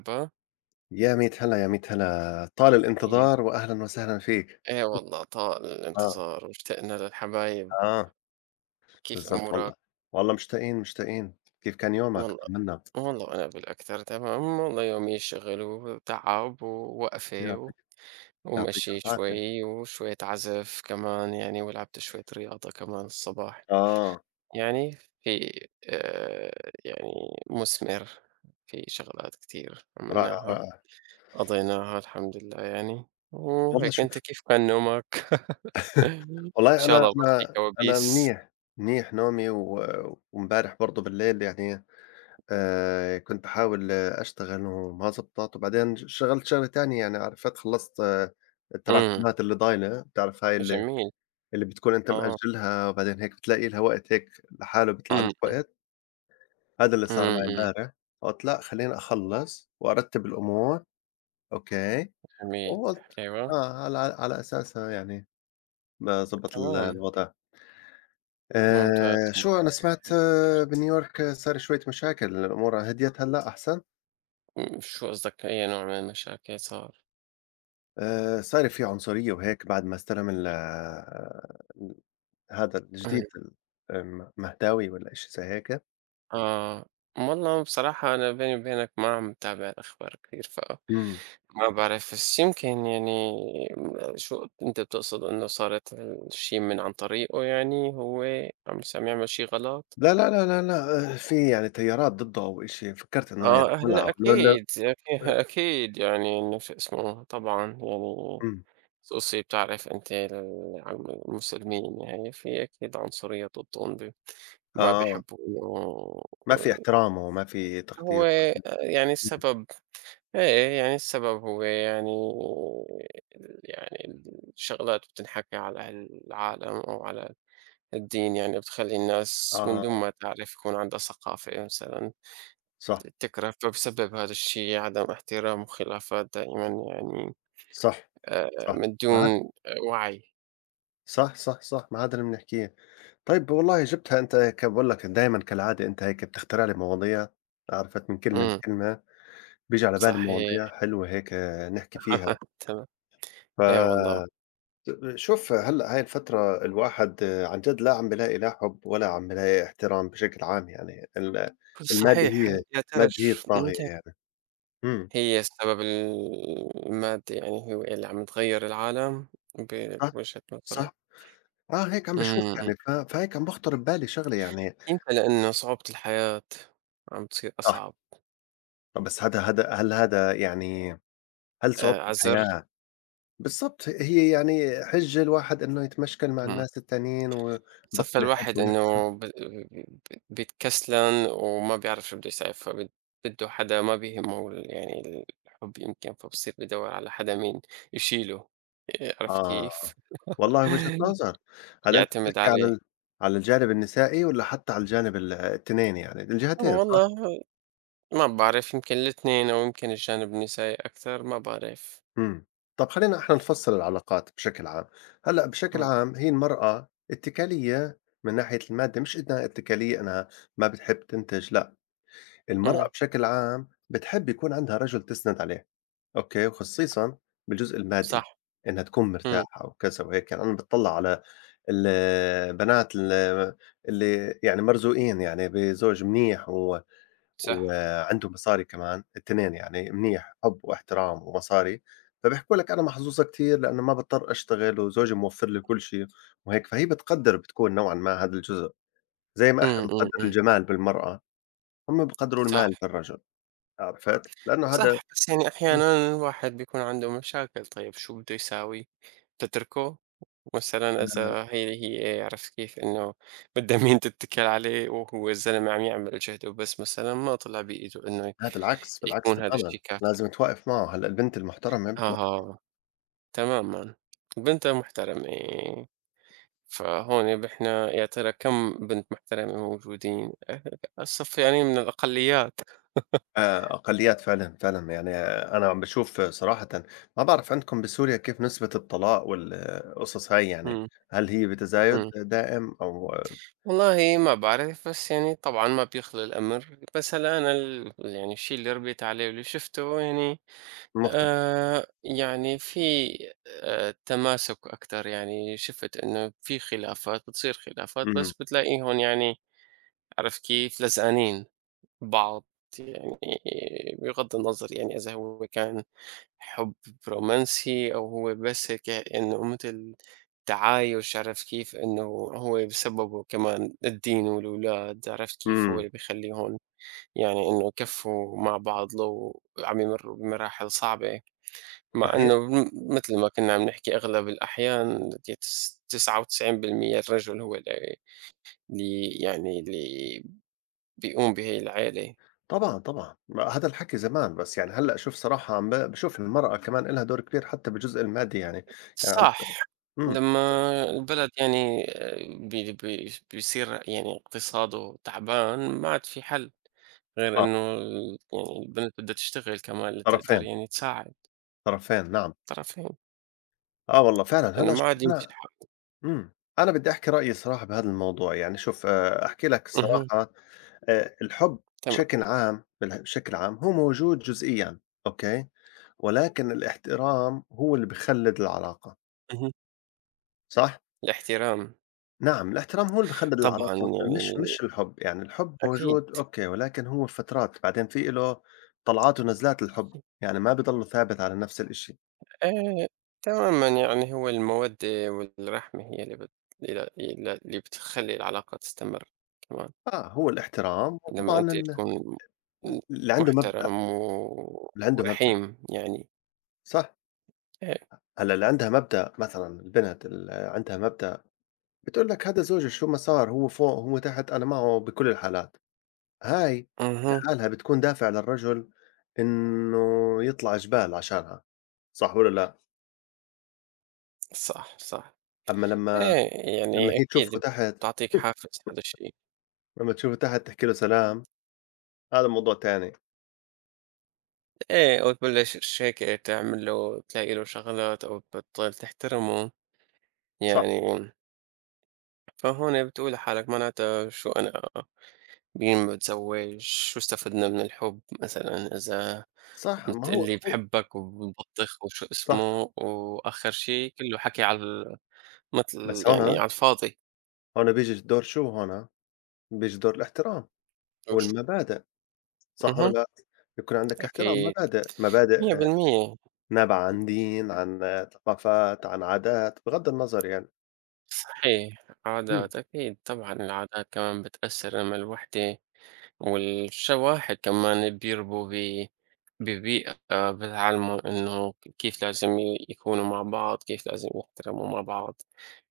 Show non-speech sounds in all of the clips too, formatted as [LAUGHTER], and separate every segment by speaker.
Speaker 1: مرحبا.
Speaker 2: يا ميت هلا، يا ميت هلا، طال
Speaker 1: يا
Speaker 2: الانتظار وأهلًا وسهلًا فيك.
Speaker 1: إيه،
Speaker 2: [LAUGHS]
Speaker 1: والله طال
Speaker 2: آه،
Speaker 1: الانتظار واشتقنا للحبايب.
Speaker 2: آه،
Speaker 1: كيف
Speaker 2: بالضبط
Speaker 1: أمورك؟
Speaker 2: والله، والله مشتاقين، مشتاقين، كيف كان يومك؟
Speaker 1: والله
Speaker 2: طمنا.
Speaker 1: والله أنا بالأكثر تمام، والله يومي شغل وتعب ووقفة
Speaker 2: يعطيك يعطيك
Speaker 1: ومشي
Speaker 2: ألف عافية.
Speaker 1: شوي وشوية عزف كمان يعني، ولعبت شوية رياضة كمان الصباح.
Speaker 2: آه،
Speaker 1: يعني في، آه يعني مثمر، في شغلات كتير
Speaker 2: رائع،
Speaker 1: عملناها
Speaker 2: رائع.
Speaker 1: قضيناها الحمد لله يعني.
Speaker 2: والله
Speaker 1: وهيك، أنت
Speaker 2: شوف،
Speaker 1: كيف كان نومك؟ [LAUGHS] إن
Speaker 2: والله
Speaker 1: شاء
Speaker 2: أنا
Speaker 1: الله ما في
Speaker 2: أنا أنا
Speaker 1: كوابيس.
Speaker 2: منيح، منيح نومي وإمبارح برضه بالليل يعني. كنت باحاول أشتغل وما زبطت، وبعدين اشتغلت شغلة تانية يعني عرفت، خلّصت
Speaker 1: إمم.
Speaker 2: التراكمات اللي ضايلة، بتعرف هاي
Speaker 1: جميل.
Speaker 2: اللي بتكون أنت
Speaker 1: آه.
Speaker 2: مأجّلها وبعدين هيك بتلاقي لها وقت، هيك لحاله بيطلع
Speaker 1: إمم،
Speaker 2: عندك
Speaker 1: إمم،
Speaker 2: وقت، هذا اللي صار
Speaker 1: إمم،
Speaker 2: معي
Speaker 1: إمم.
Speaker 2: امبارح، قُلت لأ خلّيني أخلّص وأرتّب الأمور، أوكي،
Speaker 1: جميل.
Speaker 2: وقُلت
Speaker 1: أيوه.
Speaker 2: على أساسها يعني باضبّط ال
Speaker 1: تمام.
Speaker 2: الوضع.
Speaker 1: ممتاز،
Speaker 2: شو أنا
Speaker 1: ممتاز،
Speaker 2: سمعت،
Speaker 1: حلو.
Speaker 2: بنيويورك صار شوية مشاكل، الأمور هديت هلّأ أحسن؟
Speaker 1: إمم، شو قصدك، أي نوع من المشاكل صار؟
Speaker 2: صاير في عنصرية وهيك بعد ما استلم ال آه، هذا
Speaker 1: إمم.
Speaker 2: الجديد، ال م مهداوي والّا إشي زي هيك.
Speaker 1: آه. والله بصراحة أنا بيني وبينك ما عم باتابع الأخبار كتير،
Speaker 2: إمم.
Speaker 1: فما بعرف، بس يمكن يعني شو أنت بتقصد؟ إنه صارت الشي من عن طريقه، يعني هو عم يعمل شي غلط؟
Speaker 2: لا، لا، لا، لا، لا، في يعني تيارات ضده أو إشي، فكّرت إنه يعني
Speaker 1: آه، هلأ
Speaker 2: ولعوا لو.
Speaker 1: أكيد، [LAUGHS] أكيد، يعني إنه شو اسمه، طبعًا يعني
Speaker 2: إمم،
Speaker 1: خصوصي بتعرف أنت ال عم، المسلمين يعني في أكيد عنصرية ضدهم، ب ما
Speaker 2: آه،
Speaker 1: بيحبوا إنه
Speaker 2: ما في احترام وما في
Speaker 1: هو.
Speaker 2: تقدير،
Speaker 1: يعني
Speaker 2: إمم،
Speaker 1: السبب، إيه، يعني السبب هو يعني، يعني الشغلات بتنحكى على العالم أو على الدين، يعني بتخلّي الناس من دون
Speaker 2: آه،
Speaker 1: ما تعرف يكون عندها ثقافة مثلًا.
Speaker 2: صح،
Speaker 1: التكرار، فبسبب هذا الشيء عدم احترام وخلافات دائمًا يعني.
Speaker 2: صح،
Speaker 1: آآ
Speaker 2: صح،
Speaker 1: من
Speaker 2: ما عاد
Speaker 1: دون وعي.
Speaker 2: صح، صح، صح، ما عاد اللي بنحكيه. طيب والله جبتها أنت، هيك باقول لك دايمًا كالعادة، أنت هيك بتخترع لي مواضيع، عرفت، من كلمة
Speaker 1: إمم.
Speaker 2: لكلمة بييجي على بالي
Speaker 1: صحيح.
Speaker 2: مواضيع حلوة، هيك نحكي فيها.
Speaker 1: [LAUGHS] تمام. أي والله.
Speaker 2: ف شوف هلأ هاي الفترة الواحد عن جد لا عم بيلاقي لا حُب ولا عم بيلاقي احترام بشكل عام يعني، المادة
Speaker 1: صحيح.
Speaker 2: هي
Speaker 1: يا ترى
Speaker 2: المادة هي
Speaker 1: ش
Speaker 2: الطاغية
Speaker 1: متى،
Speaker 2: يعني. إمم،
Speaker 1: هي السبب ال المادي، يعني هو اللي عم تغيّر العالم ب
Speaker 2: صح،
Speaker 1: بوجهة نظرك؟
Speaker 2: صح، آه هيك عم
Speaker 1: إمم،
Speaker 2: باشوف
Speaker 1: إمم.
Speaker 2: يعني، فهيك عم باخطر ببالي شغلة يعني.
Speaker 1: يمكن لإنه صعوبة الحياة عم تصير
Speaker 2: صح،
Speaker 1: أصعب.
Speaker 2: بس هذا هذا هل هذا يعني، هل صعوبة
Speaker 1: عَزَر؟
Speaker 2: الحياة؟ بالضبط، هي يعني حِجة الواحد إنه يتمشكل مع
Speaker 1: إمم.
Speaker 2: الناس التانيين
Speaker 1: صفّى
Speaker 2: ويبطّل يحب
Speaker 1: الواحد إنه ب ب بيتكسلان وما بيعرف شو بده يسوي، بده حدا ما بيهمه ال، يعني الحب يمكن، فبصير بيدوّر على حدا مين يشيله. عرفت
Speaker 2: آه،
Speaker 1: كيف؟
Speaker 2: والله وجهة
Speaker 1: [LAUGHS]
Speaker 2: نظر. هل أنت
Speaker 1: يعتمد
Speaker 2: بتحكي على
Speaker 1: عليه.
Speaker 2: على الجانب النسائي والّا حتى على الجانب التنين يعني؟ الجهتين
Speaker 1: والله
Speaker 2: صح؟
Speaker 1: ما بعرف، يمكن الاتنين أو يمكن الجانب النسائي أكثر، ما بعرف.
Speaker 2: إمم. طب خلّينا إحنا نفصّل العلاقات بشكل عام. هلأ بشكل
Speaker 1: إمم،
Speaker 2: عام هي المرأة اتّكالية من ناحية المادة، مش إنها اتّكالية إنها ما بتحب تنتج، لأ، المرأة
Speaker 1: إمم.
Speaker 2: بشكل عام بتحب يكون عندها رجل تسند عليه، أوكي، وخصيصا بالجزء المادي،
Speaker 1: صح.
Speaker 2: إنها تكون
Speaker 1: إمم.
Speaker 2: مرتاحة وكذا وهيك. يعني أنا بتطلع على البنات اللي اللي يعني مرزوقين يعني بزوج منيح و...
Speaker 1: صح.
Speaker 2: وعنده مصاري كمان، التنين يعني منيح، حب واحترام ومصاري، فبيحكوا لك انا محظوظه كثير لانه ما بضطر اشتغل وزوجي موفر لي كل شيء. وهيك فهي بتقدر، بتكون نوعا ما، هذا الجزء زي ما احنا
Speaker 1: إمم، إمم،
Speaker 2: بنقدر
Speaker 1: إمم.
Speaker 2: الجمال بالمراه، هم بقدروا
Speaker 1: صح،
Speaker 2: المال بالرجل، عارفاه، لأنه هذا.
Speaker 1: صح، بس يعني
Speaker 2: إمم.
Speaker 1: أحيانًا الواحد بيكون عنده مشاكل، طيب شو بده يساوي؟ تتركه؟ مثلًا
Speaker 2: أنا
Speaker 1: إذا هي عرفت كيف، إنه بدها مين تتّكل عليه وهو الزلمة عم يعمل جهده، بس مثلًا ما طلع بإيده إنه
Speaker 2: لا، بالعكس، بالعكس
Speaker 1: يكون هذا الشي
Speaker 2: تمامًا،
Speaker 1: كافي.
Speaker 2: لازم توقّف معه، هلأ البنت المحترمة يعني بتوقّف.
Speaker 1: أها. تمامًا. بنتها محترمة. فهون نحن يا ترى كم بنت محترمة موجودين؟ أه، الصف يعني من الأقليات.
Speaker 2: أقليات فعلًا، فعلًا، يعني آه، أنا عم باشوف صراحةً، ما بعرف عندكم بسوريا كيف نسبة الطلاق والقصص هاي يعني،
Speaker 1: إمم،
Speaker 2: هل هي بتزايد
Speaker 1: إمم.
Speaker 2: دائم أو
Speaker 1: والله ما بعرف، بس يعني طبعًا ما بيخلى الأمر، بس هلأ أنا ال يعني الشي اللي ربيت عليه واللي شفته يعني،
Speaker 2: مختلف؟
Speaker 1: يعني في، تماسك أكتر، يعني شُفت إنه في خلافات بتصير خلافات، بس
Speaker 2: إمم،
Speaker 1: بتلاقيهم يعني عرفت كيف، لزقانين ببعض، يعني بغض النظر يعني إذا هو كان حُب رومانسي أو هو بس هيك إنه مثل تعايش، عرفت كيف، إنه هو بسببه كمان الدين والولاد، عرفت كيف، هو
Speaker 2: إمم،
Speaker 1: اللي بيخلّيهم يعني إنه يكفّوا مع بعض لو عم يمرّوا بمراحل صعبة. مع
Speaker 2: صحيح،
Speaker 1: إنه م، مثل ما كنا عم نحكي أغلب الأحيان تس 99% الرجل هو اللي، اللي يعني اللي بيقوم بهي العيلة.
Speaker 2: طبعًا، طبعًا، ما هذا الحكي زمان، بس يعني هلأ شوف صراحة، عم باشوف المرأة كمان إلها دور كبير حتى بالجزء المادي يعني، يعني عم-.
Speaker 1: صح.
Speaker 2: إمم،
Speaker 1: لمّا البلد يعني آه، بي بي بيصير يعني اقتصاده تعبان، ما عاد في حل غير
Speaker 2: آه،
Speaker 1: إنه ال يعني البنت بدها تشتغل كمان لتقدر
Speaker 2: طرفين،
Speaker 1: يعني تساعد
Speaker 2: طرفين، نعم.
Speaker 1: الطرفين،
Speaker 2: آه والله فعلًا.
Speaker 1: لإنه
Speaker 2: هلأ
Speaker 1: ما
Speaker 2: شوف،
Speaker 1: عاد يمشي الحال.
Speaker 2: إمم، أنا بدّي أحكي رأيي الصراحة بهذا الموضوع، يعني شوف، أحكي لك
Speaker 1: اهم.
Speaker 2: الصراحة، الحُب
Speaker 1: تمام.
Speaker 2: بشكل عام، بشكل عام هو موجود جزئيًا، أوكي، ولكن الاحترام هو اللي بيخلّد العلاقة،
Speaker 1: اهم.
Speaker 2: صح؟
Speaker 1: الاحترام.
Speaker 2: نعم، الاحترام هو اللي بيخلّد
Speaker 1: طبعًا
Speaker 2: العلاقة، مش
Speaker 1: يعني
Speaker 2: مش الحُب، يعني الحُب
Speaker 1: أكيد.
Speaker 2: موجود أوكي، ولكن هو فترات، بعدين في له طلعات ونزلات الحُب، يعني ما بيضلّه ثابت على نفس الإشي.
Speaker 1: آآ تمامًا، يعني هو المَوَدّة والرحمة هي اللي بت، إلى إلى اللي بتخلّي العلاقة تستمر كمان،
Speaker 2: آه، هو الاحترام
Speaker 1: لمّا
Speaker 2: وطبعًا
Speaker 1: أنت تكون م
Speaker 2: اللي عنده مبدأ
Speaker 1: محترم
Speaker 2: اللي عنده مبدأ،
Speaker 1: ورحيم يعني.
Speaker 2: صح.
Speaker 1: إيه.
Speaker 2: هلأ اللي عندها مبدأ، مثلًا البنت اللي عندها مبدأ، بتقول لك هذا زوجي شو ما صار، هو فوق هو تحت أنا معه بكل الحالات، هاي
Speaker 1: اهم.
Speaker 2: لحالها بتكون دافع للرجل إنه يطلع جبال عشانها، صح والّا لأ؟
Speaker 1: صح، صح.
Speaker 2: أمّا
Speaker 1: إيه،
Speaker 2: لمّا
Speaker 1: يعني
Speaker 2: هي تشوفه
Speaker 1: أكيد
Speaker 2: تحت
Speaker 1: بتعطيك حافز هذا الشيء.
Speaker 2: لمّا تشوفه تحت تحكي له سلام، هذا موضوع تاني،
Speaker 1: إيه، وتبلّش هيك تعمل له تلاقي له شغلات أو بتضل تحترمه،
Speaker 2: صح،
Speaker 1: يعني فهون بتقول لحالك معناتها شو أنا مين ما اتزوّجش، واستفدنا من الحب مثلًا إذا
Speaker 2: صح ما
Speaker 1: قُلت
Speaker 2: هو،
Speaker 1: لي
Speaker 2: هو
Speaker 1: باحبك وبطّخ وشو
Speaker 2: صح، صح.
Speaker 1: اسمه، وآخر شي كلّه حكي على ال، متل
Speaker 2: بس هُنا
Speaker 1: يعني على الفاضي.
Speaker 2: هُنا بييجي دور، شو هُنا؟ بييجي دور الاحترام والمبادئ، صح والّا
Speaker 1: اهم.
Speaker 2: لأ؟ يكون عندك احترام،
Speaker 1: أكيد
Speaker 2: مبادئ، مبادئ
Speaker 1: 100%.
Speaker 2: نبع عن دين، عن ثقافات، عن عادات، بغض النظر يعني.
Speaker 1: صحيح،
Speaker 2: إمم،
Speaker 1: عادات أكيد طبعًا العادات كمان بتأثّر لمّا الوحدة والشواحن كمان بيربوا ببيئة، آه، بتعلموا إنه كيف لازم يكونوا مع بعض، كيف لازم يحترموا مع بعض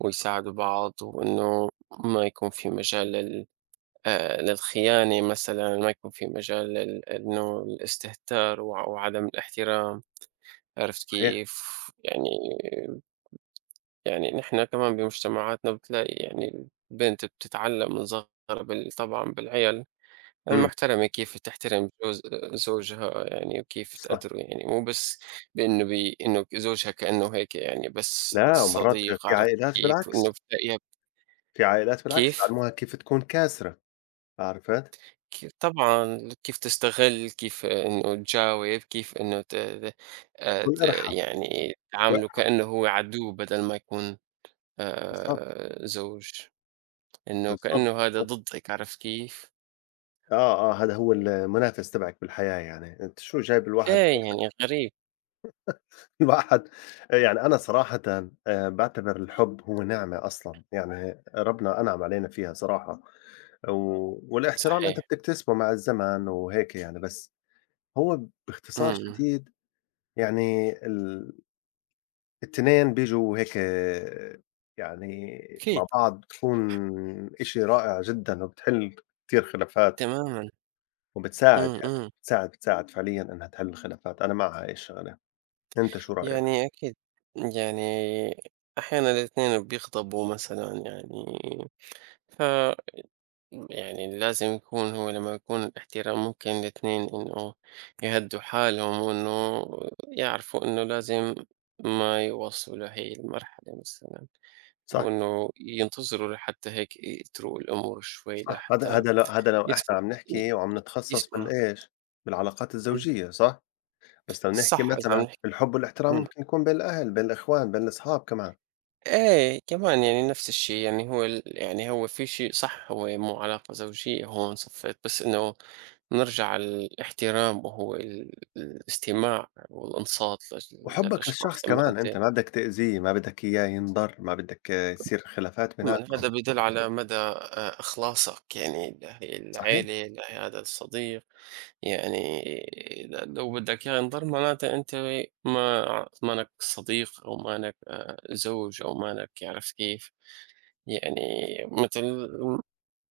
Speaker 1: ويساعدوا بعض، وإنه ما يكون في مجال لل، آه، للخيانة مثلا، ما يكون في مجال لل، إنه الاستهتار وعدم الاحترام، عرفت
Speaker 2: صحيح،
Speaker 1: كيف يعني. يعني نحن كمان بمجتمعاتنا بتلاقي يعني البنت بتتعلم من صغرها بال، طبعا بالعيال
Speaker 2: إمم،
Speaker 1: المحترمة، كيف تحترم زوجها يعني وكيف
Speaker 2: صح،
Speaker 1: تقدره، يعني مو بس بإنه بي، إنه زوجها كأنه هيك يعني بس
Speaker 2: لا، ومرات
Speaker 1: صديق،
Speaker 2: في
Speaker 1: عرفت
Speaker 2: عائلات
Speaker 1: كيف، وإنه
Speaker 2: بالعكس،
Speaker 1: بتلاقيها.
Speaker 2: في عائلات بالعكس
Speaker 1: كيف؟
Speaker 2: بيعلموها كيف تكون كاسرة، عرفت؟
Speaker 1: كيف طبعًا كيف تستغل، كيف إنه تجاوب، كيف إنه ت ت ت
Speaker 2: كن أرحب
Speaker 1: يعني تعامله
Speaker 2: وأرحب،
Speaker 1: كأنه هو عدو بدل ما يكون
Speaker 2: بالضبط،
Speaker 1: زوج. إنه
Speaker 2: بالضبط،
Speaker 1: كأنه هذا
Speaker 2: بالضبط،
Speaker 1: ضدك، عرفت كيف؟
Speaker 2: آه، آه، هذا هو المنافس تبعك بالحياة يعني، أنت شو جايب الواحد.
Speaker 1: إيه
Speaker 2: [LAUGHS]
Speaker 1: يعني غريب.
Speaker 2: الواحد، يعني أنا صراحةً، باعتبر الحب هو نعمة أصلًا، يعني ربنا أنعم علينا فيها صراحة، و والاحترام أنت
Speaker 1: صحيح.
Speaker 2: بتكتسبه مع الزمن وهيك يعني، بس هو
Speaker 1: إمم،
Speaker 2: باختصار
Speaker 1: إمم.
Speaker 2: شديد، يعني التنين بييجوا هيك يعني
Speaker 1: أكيد.
Speaker 2: مع بعض، بتكون إشي رائع جدًا، وبتحل كتير خلافات،
Speaker 1: تمامًا.
Speaker 2: وبتساعد
Speaker 1: إمم،
Speaker 2: يعني
Speaker 1: إمم.
Speaker 2: بتساعد فعليًا إنها تحل الخلافات، أنا مع هاي الشغلة، أنت شو رأيك؟
Speaker 1: يعني أكيد، يعني أحيانًا الاتنين بيغضبوا مثلًا يعني، ف يعني لازم يكون هو لمّا يكون الاحترام ممكن الاتنين إنه يهدّوا حالهم، وإنه يعرفوا إنه لازم ما يوصلوا لهي المرحلة مثلًا،
Speaker 2: صح،
Speaker 1: وإنه ينتظروا لحتى هيك يترُوق الأمور شوي
Speaker 2: صح، هذا
Speaker 1: لحتى
Speaker 2: هذا لو هذا لو إحنا
Speaker 1: يسمع،
Speaker 2: عم
Speaker 1: ي
Speaker 2: نحكي وعم نتخصص
Speaker 1: يسمع.
Speaker 2: بالإيش، بالعلاقات
Speaker 1: إمم.
Speaker 2: الزوجية صح؟ بس لو نحكي
Speaker 1: صح إذا عم
Speaker 2: مثلًا
Speaker 1: نحكي.
Speaker 2: الحب والاحترام
Speaker 1: إمم.
Speaker 2: ممكن يكون بين الأهل، بين الإخوان، بين الأصحاب كمان.
Speaker 1: إيه كمان يعني نفس الشيء، يعني هو ال يعني هو في شيء صح، هو مو علاقة زوجية هون صفيت، بس إنه نرجع على الاحترام، وهو ال الاستماع والإنصات لج
Speaker 2: وحُبّك
Speaker 1: للأشخاص،
Speaker 2: للشخص
Speaker 1: لمّا
Speaker 2: كمان
Speaker 1: أنت،
Speaker 2: أنت ما بدك تأذيه، ما بدك إياه ينضر، ما بدك يصير خلافات بيناتكم،
Speaker 1: هذا بيدل على [LAUGHS] مدى إخلاصك يعني لهي
Speaker 2: صحيح؟
Speaker 1: العيلة، لهذا الصديق، يعني لو بدك إياه ينضر معناته أنت ما، مانك صديق أو مانك زوج أو مانك، عرفت كيف؟ يعني مثل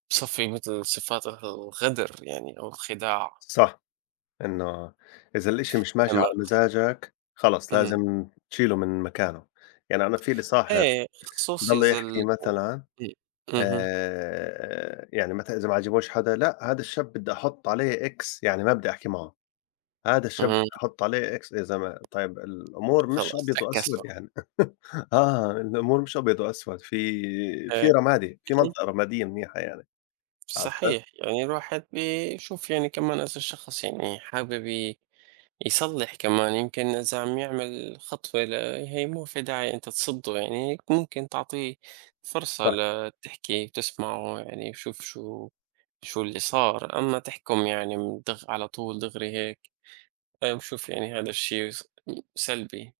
Speaker 1: بصفّي مثل صفات الغدر يعني أو الخداع.
Speaker 2: صح، إنه إذا الإشي مش ماشي على
Speaker 1: أما،
Speaker 2: مزاجك، خلص
Speaker 1: إمم.
Speaker 2: لازم تشيله من مكانه. يعني أنا في لي صاحب
Speaker 1: إيه، خصوصي
Speaker 2: بضل
Speaker 1: إذا
Speaker 2: يحكي
Speaker 1: ال،
Speaker 2: مثلًا،
Speaker 1: إمم. اهم،
Speaker 2: يعني مثلًا إذا ما عجبوش حدا، لأ هذا الشاب بدي أحُط عليه X يعني ما بدي أحكي معه، هذا الشاب بدي
Speaker 1: اهم.
Speaker 2: أحُط عليه X، يا زلمة، طيب الأمور مش
Speaker 1: خلاص
Speaker 2: أبيض
Speaker 1: عكّسوا.
Speaker 2: وأسود يعني. آه، الأمور مش أبيض وأسود، في
Speaker 1: إيه.
Speaker 2: رمادي، في
Speaker 1: اهم.
Speaker 2: منطقة رمادية منيحة يعني، عرفت؟
Speaker 1: صحيح. يعني الواحد بيشوف يعني كمان إذا الشخص يعني حابب يصلّح كمان يمكن إذا عم يعمل خطوة ل، هي مو في داعي أنت تصُدّه يعني، ممكن تعطيه فرصة
Speaker 2: صح،
Speaker 1: لتحكي وتسمعه يعني وشوف شو، شو اللي صار، أمّا تحكُم يعني من دغ على طول دغري هيك، أنا باشوف يعني هذا الشيء سلبي،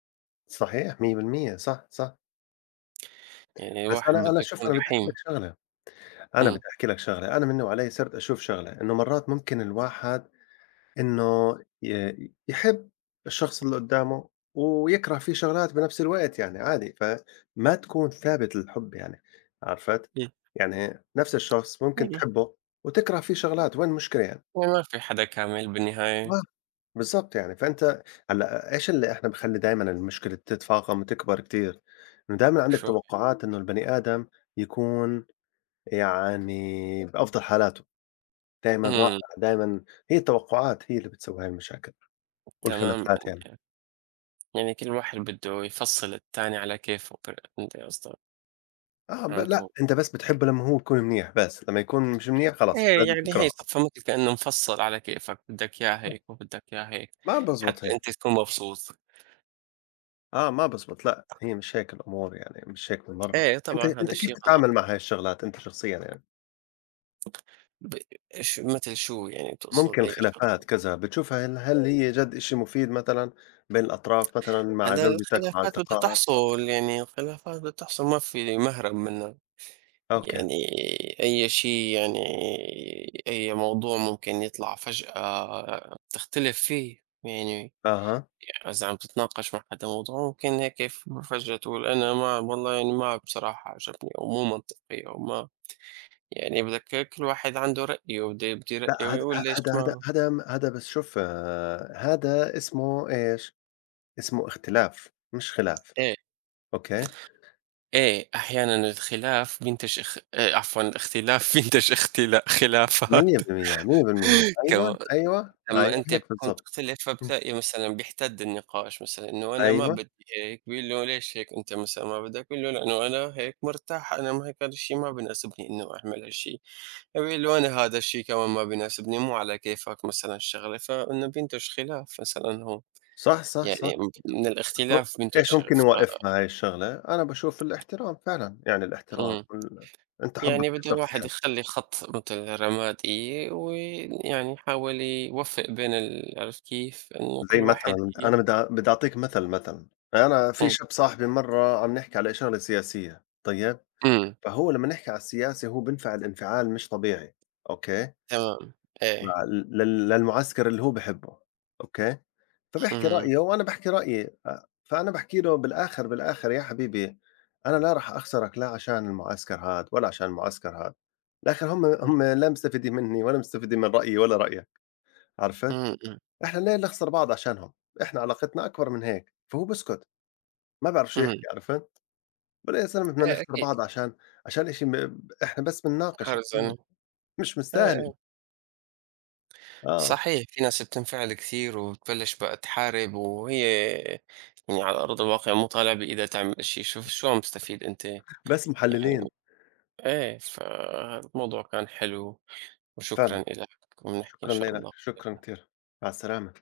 Speaker 2: صحيح، 100% صح، صح.
Speaker 1: يعني
Speaker 2: بس
Speaker 1: الواحد
Speaker 2: أنا
Speaker 1: بده
Speaker 2: أنا شوف،
Speaker 1: يكون
Speaker 2: أنا بدي أحكي لك
Speaker 1: رحيم.
Speaker 2: شغلة، أنا بدي
Speaker 1: إمم،
Speaker 2: أحكي لك شغلة، أنا مني وعلي صرت أشوف شغلة، إنه مرات ممكن الواحد إنه يحب الشخص اللي قدّامه ويكره فيه شغلات بنفس الوقت، يعني عادي، فما تكون ثابت الحُب يعني، عرفت؟
Speaker 1: إمم،
Speaker 2: يعني نفس الشخص ممكن
Speaker 1: إمم.
Speaker 2: تحبه وتكره فيه شغلات، وين المشكلة يعني؟
Speaker 1: وما في حدا كامل بالنهاية.
Speaker 2: ما بالضبط يعني، فأنت، هلأ إيش اللي إحنا بخلّي دايمًا المشكلة تتفاقم وتكبر كتير؟ إنه دايمًا عندك
Speaker 1: شو.
Speaker 2: توقعات، إنه البني آدم يكون يعني بأفضل حالاته، دايمًا رائع.
Speaker 1: إمم.
Speaker 2: دايمًا هي التوقعات هي اللي بتسوي هاي المشاكل
Speaker 1: تمامًا
Speaker 2: والخلافات يعني.
Speaker 1: يعني، يعني كل واحد بده يفصّل التاني على كيفه ط، أنت قصدك،
Speaker 2: آه،
Speaker 1: عم
Speaker 2: لأ،
Speaker 1: تقول.
Speaker 2: أنت بس بتحبه لمّا هو يكون منيح بس، لمّا يكون مش منيح خلاص
Speaker 1: إيه،
Speaker 2: لازم
Speaker 1: يعني هي
Speaker 2: تكرهه.
Speaker 1: صفّا مثل كإنه مفصّل على كيفك، بدك إياه هيك وبدك إياه هيك،
Speaker 2: ما بزبط
Speaker 1: حتى
Speaker 2: هيك،
Speaker 1: أنت تكون مبسوط.
Speaker 2: آه، ما بزبط لأ، هي مش هيك الأمور يعني، مش هيك بالمرّة.
Speaker 1: إيه
Speaker 2: أنت
Speaker 1: طبعًا هذا
Speaker 2: أنت كيف
Speaker 1: الشيء
Speaker 2: تتعامل
Speaker 1: غلط.
Speaker 2: مع هاي الشغلات أنت شخصيًا يعني؟
Speaker 1: ب، إيش مثل شو يعني تقصد
Speaker 2: ممكن
Speaker 1: أي
Speaker 2: الخلافات
Speaker 1: شغلة؟
Speaker 2: كذا، بتشوفها، هل هل إمم. هي جد إشي مفيد مثلًا بين الأطراف مثلًا مع
Speaker 1: على
Speaker 2: زوجتك، مع
Speaker 1: الخلافات بدها
Speaker 2: أصدقائك؟
Speaker 1: تحصل، يعني الخلافات بدها تحصل ما في مهرب منها،
Speaker 2: أوكي،
Speaker 1: يعني أي شيء يعني أي موضوع ممكن يطلع فجأة تختلف فيه، يعني
Speaker 2: أها،
Speaker 1: إذا عم تتناقش مع حدا موضوع، ممكن هيك فجأة تقول أنا ما والله يعني ما بصراحة عجبني أو مو منطقي أو ما، يعني بدك كل واحد عنده رأيه وبده يبدي
Speaker 2: لأ،
Speaker 1: رأيه
Speaker 2: هاد
Speaker 1: ويقول
Speaker 2: ه
Speaker 1: ليش
Speaker 2: هادا هادا
Speaker 1: ما.
Speaker 2: هادا م هادا بس، شوف هادا اسمه إيش، اسمه اختلاف مش خلاف،
Speaker 1: إيه،
Speaker 2: أوكي؟
Speaker 1: إيه أحيانًا الخلاف بينتج اخ، عفوًا الاختلاف [LAUGHS] بينتج اختلا خلافات.
Speaker 2: 100% 100% أيوه،
Speaker 1: كو،
Speaker 2: أيوه،
Speaker 1: لمّا
Speaker 2: أيوه
Speaker 1: أنت
Speaker 2: هيك
Speaker 1: بتكون
Speaker 2: بالضبط،
Speaker 1: تختلف
Speaker 2: إمم.
Speaker 1: فبتلاقي مثلًا بيحتد النقاش مثلًا إنه أنا ما
Speaker 2: أيوه،
Speaker 1: بدي هيك، بيقول له ليش هيك أنت مثلًا ما بدك؟ بيقول له لأنه أنا هيك مرتاح، أنا ما هيك هذا الشي ما بيناسبني إنه أعمل هالشي، فبيقول له أنا هذا الشي كمان ما بيناسبني، مو على كيفك مثلًا الشغلة، فإنه بينتج خلاف مثلًا هون.
Speaker 2: صح، صح،
Speaker 1: يعني
Speaker 2: صح،
Speaker 1: من
Speaker 2: بس هو
Speaker 1: الاختلاف
Speaker 2: إيش
Speaker 1: بينتج
Speaker 2: ممكن
Speaker 1: ف.
Speaker 2: يوقفنا هاي الشغلة؟ أنا باشوف الاحترام فعلًا، يعني الاحترام
Speaker 1: إمم،
Speaker 2: أنت حُبك
Speaker 1: يعني بده
Speaker 2: للشخص
Speaker 1: الواحد
Speaker 2: يعني.
Speaker 1: يخلّي خط مثل رمادي، ويعني يحاول يوفّق بين ال، عرفت كيف؟ إنه
Speaker 2: زي
Speaker 1: كل واحد
Speaker 2: مثلًا،
Speaker 1: ي.
Speaker 2: أنا بدي أ بدي أعطيك مثلًا، أنا في
Speaker 1: إمم،
Speaker 2: شاب صاحبي مرّة عم نحكي على شغلة سياسية، طيب؟
Speaker 1: إمم.
Speaker 2: فهو لمّا نحكي على السياسة هو بينفعل انفعال مش طبيعي، أوكي؟
Speaker 1: تمام.
Speaker 2: ف
Speaker 1: إيه.
Speaker 2: لل للمعسكر اللي هو بيحبه، أوكي؟ فبيحكي
Speaker 1: اهم.
Speaker 2: رأيه وأنا باحكي رأيي، فأنا باحكي له، بالآخر، بالآخر يا حبيبي، أنا لا راح أخسرك لا عشان المعسكر هاد ولا عشان المعسكر هاد، بالآخر هم
Speaker 1: إمم،
Speaker 2: هم لا مستفيدين مني ولا مستفيدين من رأيي ولا رأيك، عرفت؟
Speaker 1: إمم، إمم،
Speaker 2: إحنا ليه نخسر بعض عشانهم؟ إحنا علاقتنا أكبر من هيك، فهو بيسكت، ما بيعرف شو
Speaker 1: إمم.
Speaker 2: يحكي، عرفت؟ بقول يا زلمة بدنا
Speaker 1: إيه
Speaker 2: نخسر
Speaker 1: أكيد.
Speaker 2: بعض عشان إشي، إحنا بس بنناقش،
Speaker 1: حرِص إنه،
Speaker 2: أعطيني، مش
Speaker 1: إيه، إيه.
Speaker 2: مستاهلة، آه،
Speaker 1: صحيح، في ناس بتنفعل كثير وبتبلّش بقى تحارب، وهي يعني على أرض الواقع مو طالع بإيدها تعمل شي، شوف شو عم تستفيد أنت
Speaker 2: بس محللين،
Speaker 1: يعني. إيه، فالموضوع كان حلو، وشكرًا
Speaker 2: فعلًا،
Speaker 1: إلك، وبنحكي إن
Speaker 2: شكرًا
Speaker 1: شاء
Speaker 2: لإلك،
Speaker 1: الله.
Speaker 2: شكرًا كتير، مع السلامة.